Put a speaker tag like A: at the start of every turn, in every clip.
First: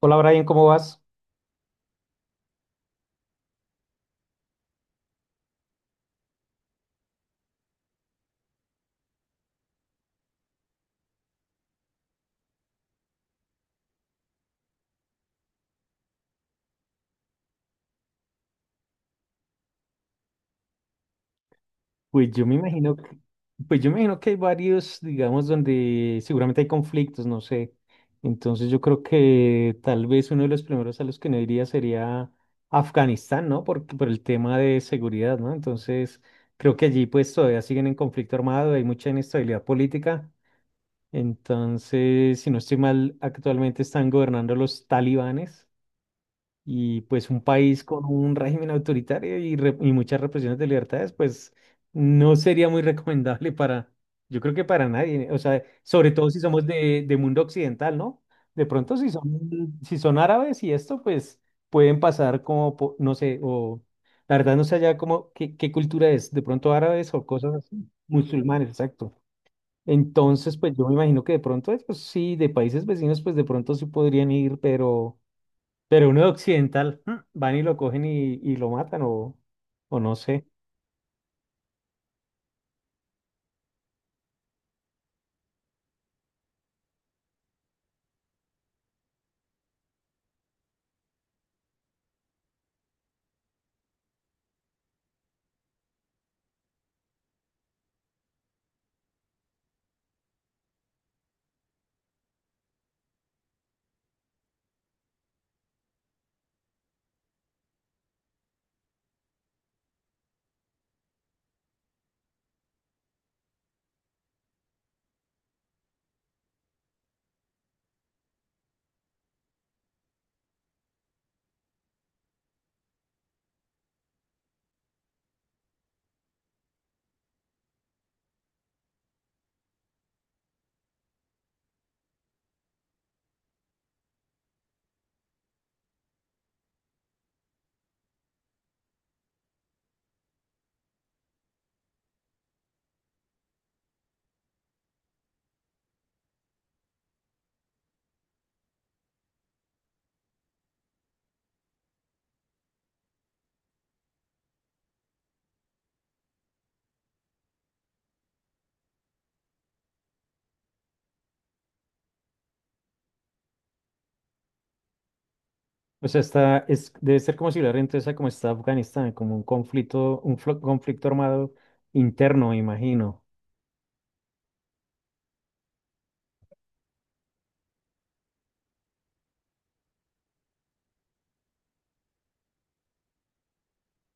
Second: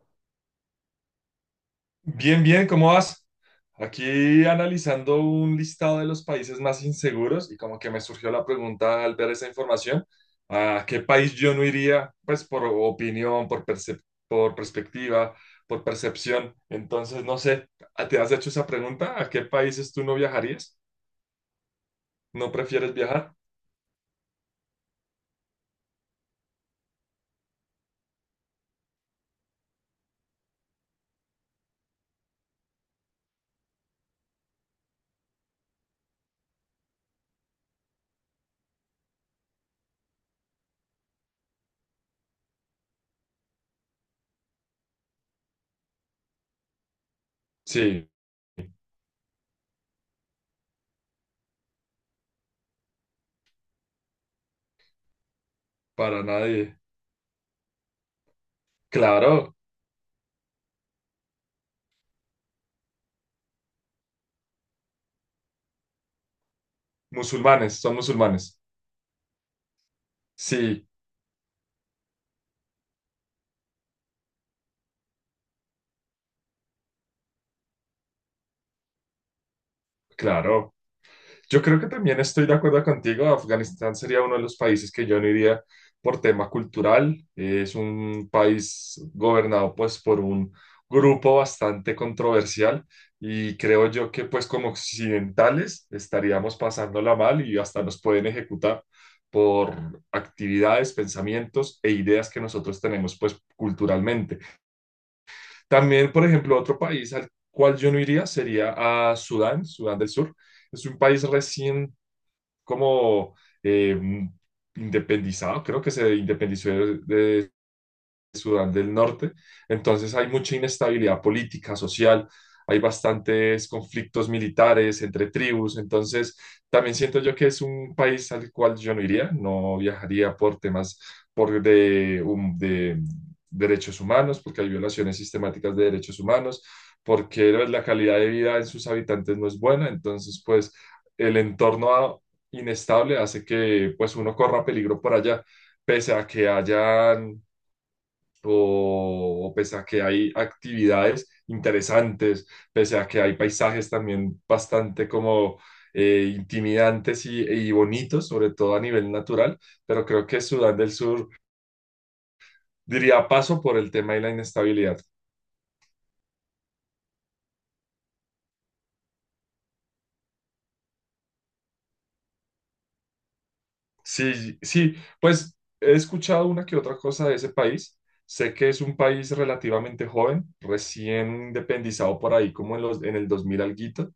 A: Hola Brian, ¿cómo vas?
B: Bien, bien, ¿cómo vas? Aquí analizando un listado de los países más inseguros y como que me surgió la pregunta al ver esa información, ¿a qué país yo no iría? Pues por opinión, por por perspectiva, por percepción. Entonces, no sé, ¿te has hecho esa pregunta? ¿A qué países tú no viajarías?
A: Pues yo
B: ¿No
A: me
B: prefieres
A: imagino que,
B: viajar?
A: pues yo me imagino que hay varios, digamos, donde seguramente hay conflictos, no sé. Entonces yo creo que tal vez uno de los primeros a los que no iría sería Afganistán, ¿no? Por el tema de seguridad, ¿no? Entonces creo que allí pues todavía siguen en conflicto armado, hay mucha inestabilidad política. Entonces, si no estoy mal, actualmente están gobernando los talibanes. Y pues un país con
B: Sí,
A: un régimen autoritario y muchas represiones de libertades, pues no sería muy recomendable para, yo creo que para nadie, o sea, sobre
B: para
A: todo si somos
B: nadie.
A: de mundo occidental, ¿no? De pronto si
B: Claro,
A: son, si son árabes y esto, pues pueden pasar como, no sé, o la verdad no sé allá como qué, qué cultura es, de pronto árabes o cosas
B: musulmanes,
A: así,
B: son musulmanes.
A: musulmanes, exacto. Entonces, pues yo
B: Sí,
A: me imagino que de pronto, pues sí, de países vecinos, pues de pronto sí podrían ir, pero... Pero uno de occidental, van y lo cogen y lo matan o no sé.
B: claro. Yo creo que también estoy de acuerdo contigo. Afganistán sería uno de los países que yo no iría por tema cultural. Es un país gobernado pues por un grupo bastante controversial y creo yo que pues como occidentales estaríamos pasándola mal y hasta nos pueden ejecutar por actividades, pensamientos e ideas que nosotros tenemos pues culturalmente. También, por ejemplo, otro país al cual yo no iría sería a Sudán, Sudán del Sur. Es un país recién como eh, independizado, creo que se independizó de Sudán del Norte. Entonces hay mucha inestabilidad política, social, hay bastantes conflictos militares entre tribus. Entonces también siento yo que es un país al cual yo no iría, no viajaría por temas de derechos humanos, porque hay violaciones sistemáticas de derechos humanos, porque la calidad de vida en sus habitantes no es buena. Entonces, pues el entorno inestable hace que pues uno corra peligro por allá pese a que haya o pese a que hay actividades interesantes, pese a que hay paisajes también bastante como intimidantes y bonitos, sobre todo a nivel natural, pero creo que Sudán del Sur diría paso por el tema de la inestabilidad.
A: O sea, está, es, debe ser como similar entonces a como está Afganistán, como un conflicto, conflicto armado interno, me imagino.
B: Sí, sí, pues he escuchado una que otra cosa de ese país. Sé que es un país relativamente joven, recién independizado por ahí como en los, en el 2000 alguito,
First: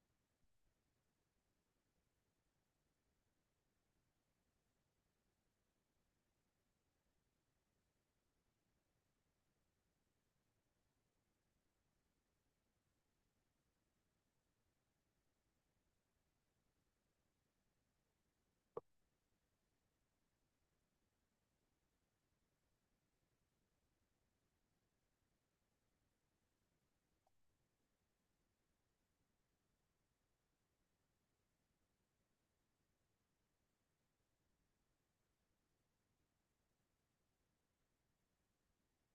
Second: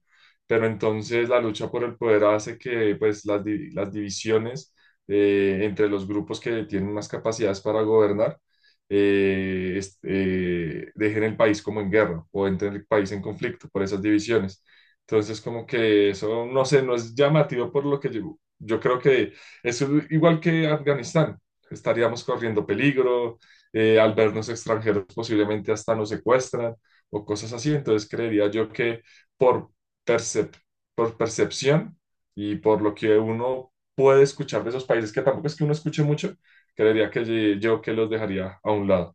B: pero entonces la lucha por el poder hace que pues las, las divisiones entre los grupos que tienen más capacidades para gobernar dejen el país como en guerra o entren el país en conflicto por esas divisiones. Entonces como que eso, no sé, no es llamativo por lo que yo creo que es igual que Afganistán. Estaríamos corriendo peligro, al vernos extranjeros posiblemente hasta nos secuestran o cosas así. Entonces creería yo que por, percep- por percepción y por lo que uno puede escuchar de esos países, que tampoco es que uno escuche mucho, creería que ye- yo que los dejaría a un lado.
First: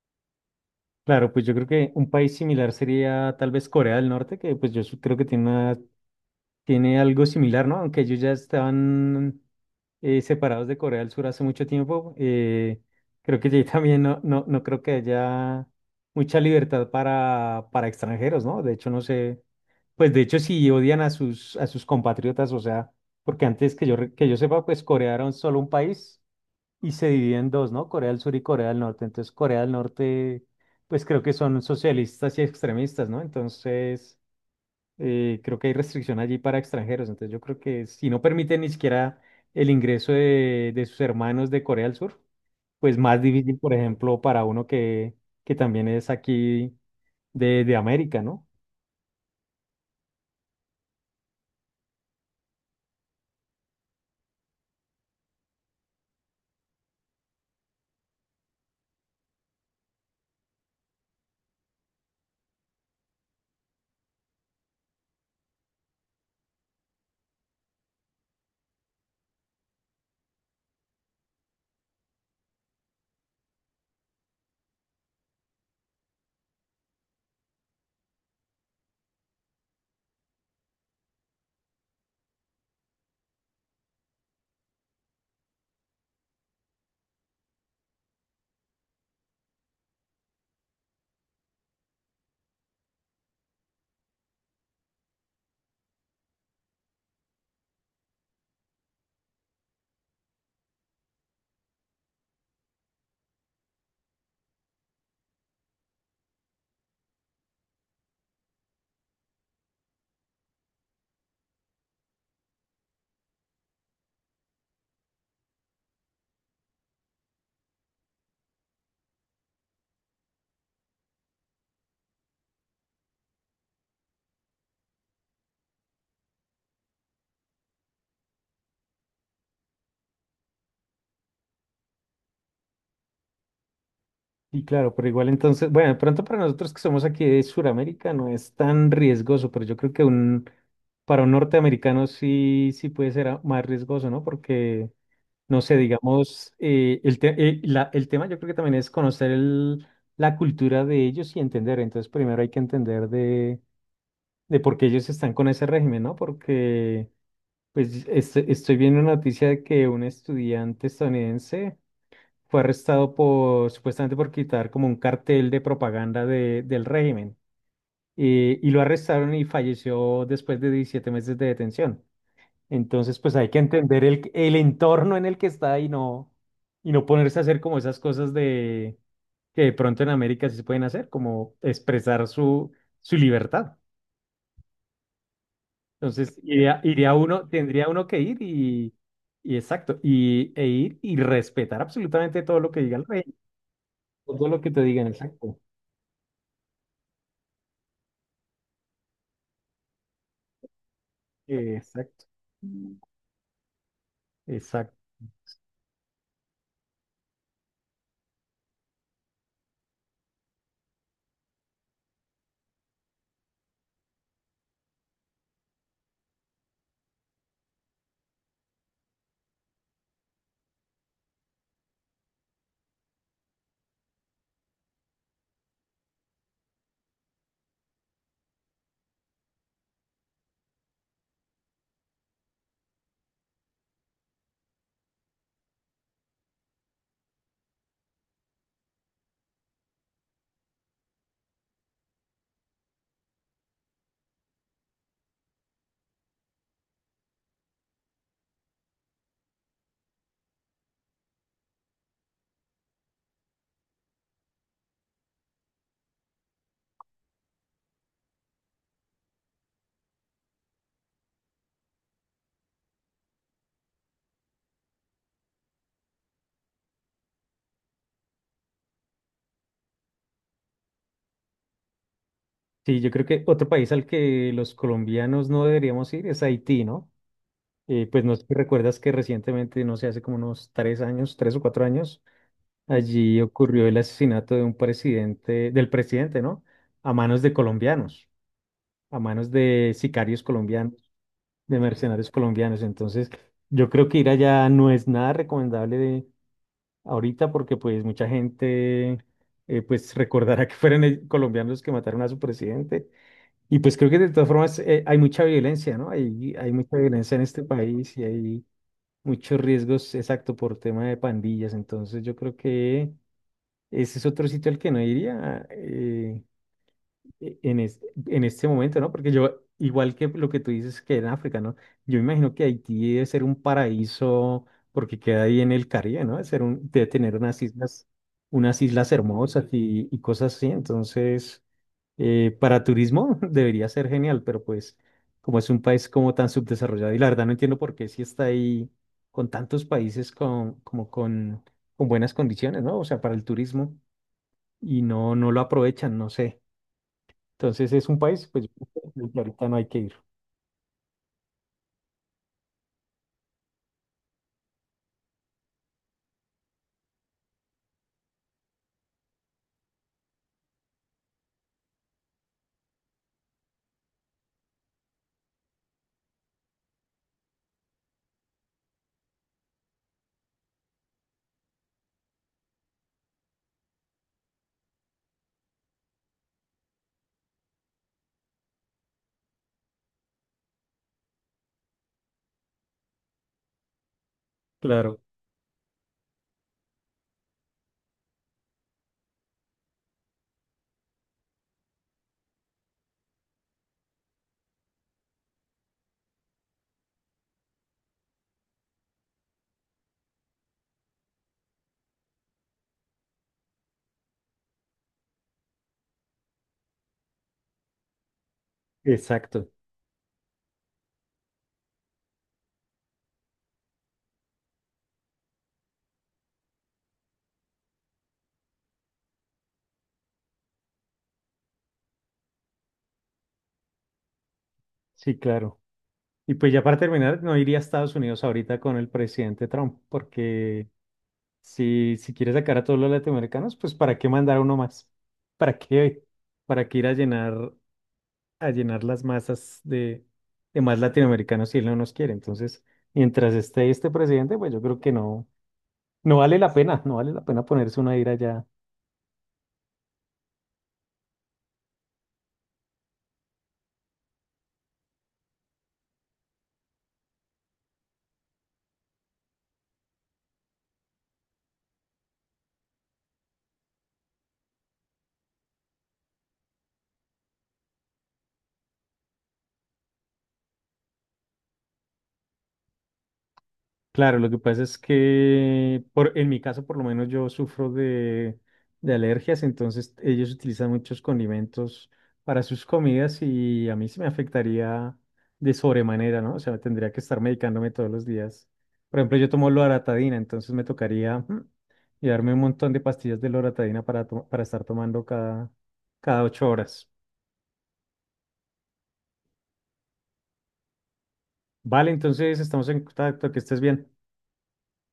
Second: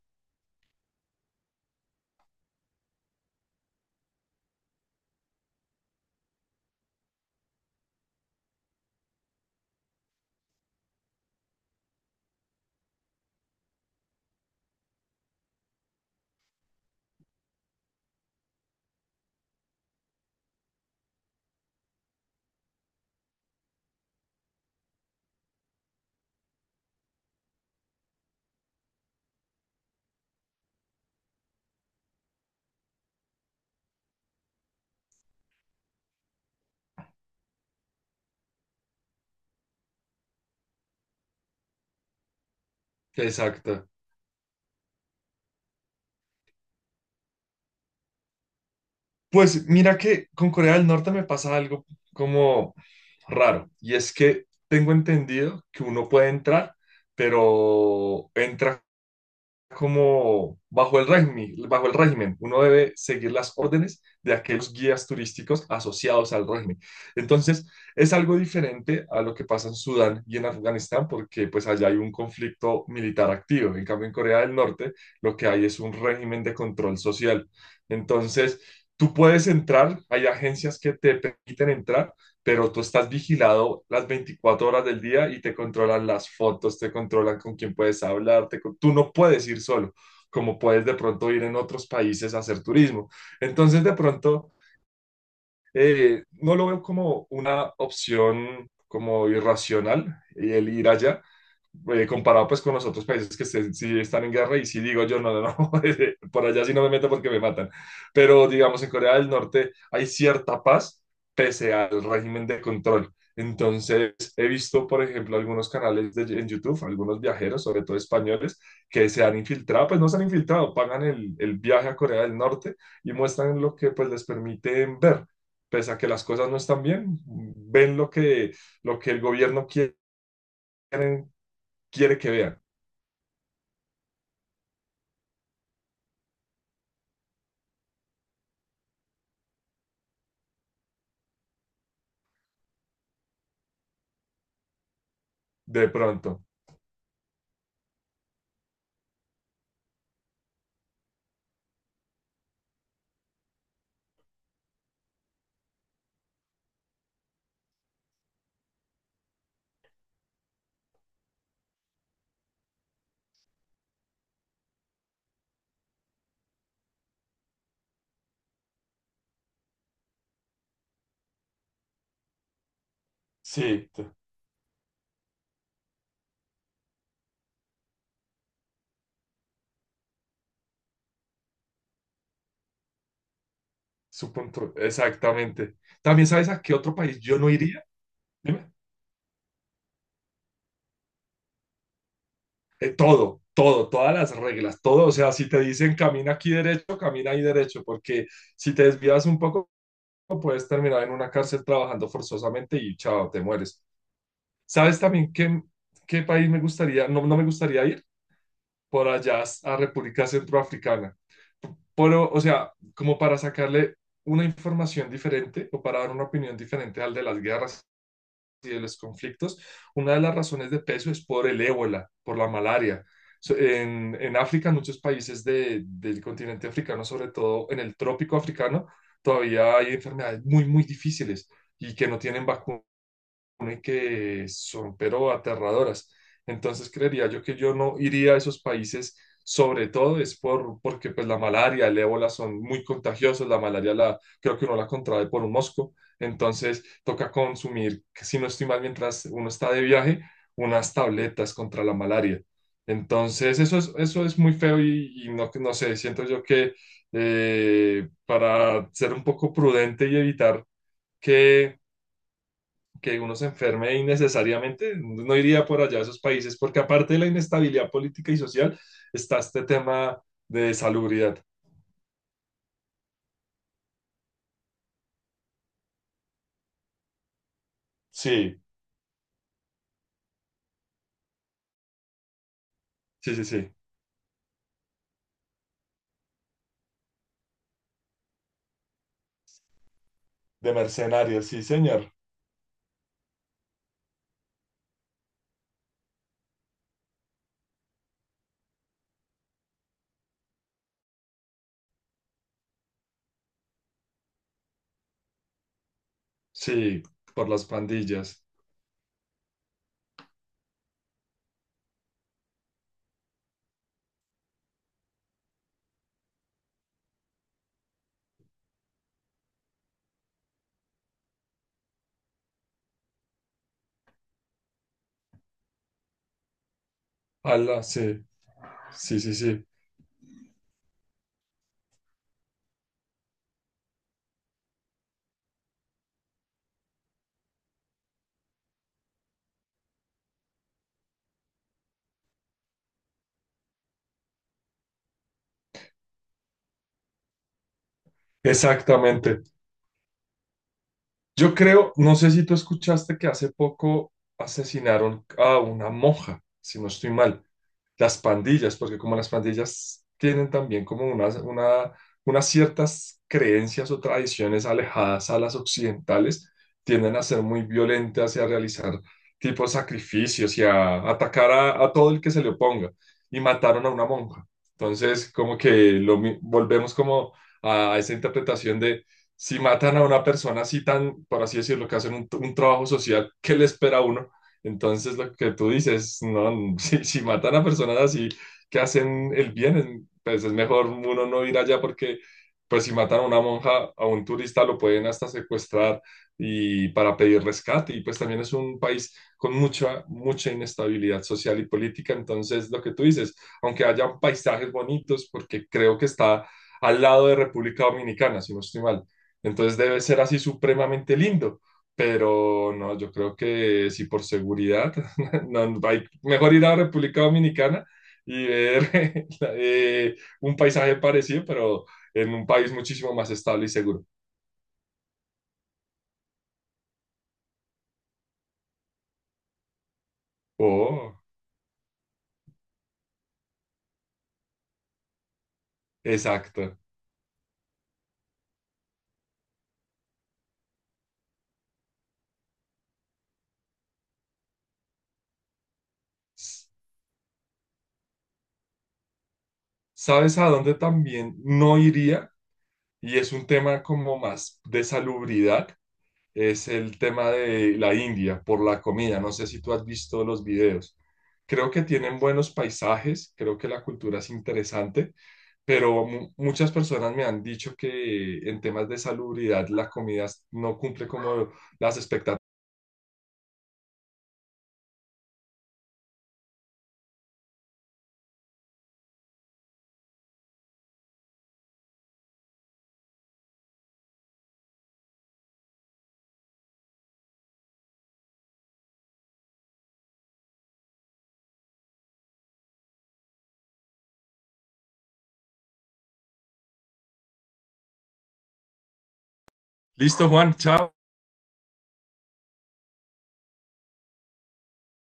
A: Claro, pues yo creo que un país similar sería tal vez Corea del Norte, que pues creo que tiene una. Tiene algo similar, ¿no? Aunque ellos ya estaban separados de Corea del Sur hace mucho tiempo. Creo que allí también no creo que haya mucha libertad para extranjeros, ¿no? De hecho, no sé, pues de hecho sí odian a sus compatriotas, o sea, porque antes que yo sepa, pues Corea era solo un país y se divide en dos, ¿no? Corea del Sur y Corea del Norte. Entonces, Corea del Norte, pues creo que son socialistas y extremistas, ¿no? Entonces creo que hay restricción allí para extranjeros, entonces yo creo que si no permiten ni siquiera el ingreso de sus hermanos de Corea del Sur, pues más difícil, por
B: Exacto.
A: ejemplo, para uno que también es aquí de América, ¿no?
B: Pues mira que con Corea del Norte me pasa algo como raro, y es que tengo entendido que uno puede entrar, pero entra como bajo el régimen, uno debe seguir las órdenes de aquellos guías turísticos asociados al régimen. Entonces, es algo diferente a lo que pasa en Sudán y en Afganistán, porque pues allá hay un conflicto militar activo. En cambio, en Corea del Norte, lo que hay es un régimen de control social. Entonces, tú puedes entrar, hay agencias que te permiten entrar, pero tú estás vigilado las 24 horas del día y te controlan las fotos, te controlan con quién puedes hablar, tú no puedes ir solo, como puedes de pronto ir en otros países a hacer turismo. Entonces, de pronto, no lo veo como una opción como irracional el ir allá, comparado pues con los otros países que sí están en guerra y sí digo yo, no, no, no, por allá sí no me meto porque me matan. Pero digamos, en Corea del Norte hay cierta paz pese al régimen de control. Entonces, he visto, por ejemplo, algunos canales en YouTube, algunos viajeros, sobre todo españoles, que se han infiltrado, pues no se han infiltrado, pagan el viaje a Corea del Norte y muestran lo que pues les permiten ver. Pese a que las cosas no están bien, ven lo que el gobierno quiere, que vean.
A: Y claro, pero igual entonces, bueno, de pronto para nosotros que somos aquí de Sudamérica no es tan riesgoso, pero yo creo que un, para un norteamericano sí, sí puede ser más riesgoso, ¿no? Porque no sé,
B: De pronto,
A: digamos, el tema yo creo que también es conocer la cultura de ellos y entender. Entonces, primero hay que entender de por qué ellos están con ese régimen, ¿no? Porque, pues, estoy viendo una noticia de que un estudiante estadounidense fue arrestado por, supuestamente por quitar como un cartel de propaganda del régimen. Y lo arrestaron y falleció después de 17 meses de detención. Entonces, pues hay que
B: sí,
A: entender el entorno en el que está y no ponerse a hacer como esas cosas de que de pronto en América sí se pueden hacer, como expresar su, su libertad.
B: su punto, exactamente. También
A: Entonces,
B: sabes a qué otro país yo no iría.
A: tendría uno que ir
B: Dime.
A: y exacto, y, e ir y respetar absolutamente todo lo que diga el rey,
B: Todo, todo, todas las
A: todo lo que te
B: reglas, todo.
A: digan,
B: O sea, si
A: exacto.
B: te dicen camina aquí derecho, camina ahí derecho, porque si te desvías un poco, puedes terminar en una cárcel trabajando
A: Exacto,
B: forzosamente y chao, te mueres.
A: exacto.
B: ¿Sabes también qué país me gustaría, no, no me gustaría ir? Por allá a República Centroafricana. Pero, o sea, como para sacarle una información diferente o para dar una opinión diferente al de las guerras y de los conflictos, una de las razones de peso es por el ébola, por la malaria. En África, en muchos países del continente africano, sobre todo en el trópico africano, todavía hay enfermedades muy, muy difíciles y que no tienen vacuna supone que son, pero aterradoras. Entonces creería yo que yo no iría a esos países, sobre todo es porque pues la malaria, el ébola son muy contagiosos, la malaria la, creo que uno la contrae por un mosco, entonces toca consumir, si no estoy mal, mientras uno está de viaje, unas tabletas contra la malaria. Entonces eso es muy feo y no, no sé, siento yo que para ser un poco prudente y evitar que que uno se enferme innecesariamente, no iría por allá a esos países, porque aparte de la inestabilidad política y social, está este tema de salubridad.
A: Sí, yo creo que otro país al que los colombianos no deberíamos ir es Haití, ¿no? Pues no sé si
B: Sí,
A: recuerdas que recientemente, no sé, hace como unos 3 años, 3 o 4 años,
B: sí,
A: allí
B: sí, sí.
A: ocurrió el asesinato de un presidente, del presidente, ¿no? A manos de colombianos, a manos de sicarios
B: De
A: colombianos,
B: mercenarios, sí,
A: de
B: señor.
A: mercenarios colombianos. Entonces, yo creo que ir allá no es nada recomendable de ahorita porque pues mucha gente pues recordará que fueron colombianos los que mataron a su presidente. Y pues creo que de todas formas hay mucha violencia, ¿no? Hay mucha
B: Sí,
A: violencia en
B: por
A: este
B: las
A: país y
B: pandillas.
A: hay muchos riesgos, exacto, por tema de pandillas. Entonces yo creo que ese es otro sitio al que no iría. E- en, es- en este momento, ¿no? Porque yo, igual que lo que tú dices que en África, ¿no? Yo imagino que Haití debe ser un paraíso porque queda ahí en el Caribe, ¿no? Debe ser un, debe tener
B: Ala, sí,
A: unas islas
B: sí, sí,
A: hermosas
B: sí.
A: y cosas así. Entonces, para turismo debería ser genial, pero pues como es un país como tan subdesarrollado y la verdad no entiendo por qué si está ahí con tantos países con, como con buenas condiciones, ¿no? O sea, para el turismo y no, no lo aprovechan, no sé. Entonces es un país, pues el
B: Exactamente.
A: planeta no hay que ir.
B: Yo creo, no sé si tú escuchaste que hace poco asesinaron a una monja, si no estoy mal. Las pandillas, porque como las pandillas tienen también como unas ciertas creencias o tradiciones alejadas a las occidentales, tienden a ser muy violentas y a realizar tipo sacrificios y a atacar a todo el que se le oponga. Y mataron a una monja. Entonces, como que volvemos como a, esa interpretación de si matan a una persona así tan, por así decirlo, que hacen un trabajo social, ¿qué le espera a uno? Entonces,
A: Claro,
B: lo que tú dices, no, si matan a personas así que hacen el bien, pues es mejor uno no ir allá porque, pues si matan a una monja, a un turista, lo pueden hasta secuestrar y para pedir rescate. Y pues también es un país con mucha, mucha inestabilidad social y política. Entonces, lo que tú dices, aunque hayan paisajes bonitos, porque creo que está al lado de República Dominicana, si no estoy mal.
A: exacto.
B: Entonces debe ser así supremamente lindo. Pero no, yo creo que sí por seguridad, no, hay, mejor ir a República Dominicana y ver un paisaje parecido, pero en un país muchísimo más estable y seguro.
A: Sí, claro. Y pues ya para terminar, no iría a Estados Unidos ahorita con el presidente Trump, porque
B: Oh,
A: si, si quiere sacar a todos los latinoamericanos, pues ¿para qué mandar a uno más? ¿Para qué?
B: exacto.
A: ¿Para qué ir a llenar las masas de más latinoamericanos si él no nos quiere? Entonces, mientras esté este presidente, pues yo creo que no, no vale
B: S-
A: la pena, no vale la pena ponerse una ira allá.
B: ¿Sabes a dónde también no iría? Y es un tema como más de salubridad, es el tema de la India por la comida. No sé si tú has visto los videos. Creo que tienen buenos paisajes, creo que la cultura es interesante pero muchas personas me han dicho que en temas de salubridad la comida no cumple como las expectativas.
A: Claro, lo que pasa es que por, en mi caso por lo menos yo sufro de alergias, entonces ellos utilizan muchos condimentos para sus comidas y a mí se me afectaría de sobremanera, ¿no? O sea, tendría que estar medicándome todos los días. Por ejemplo, yo tomo loratadina, entonces me tocaría llevarme un montón de pastillas de loratadina para, para estar tomando cada, cada 8 horas.
B: Listo, Juan, chao.
A: Vale, entonces estamos en contacto, que estés bien.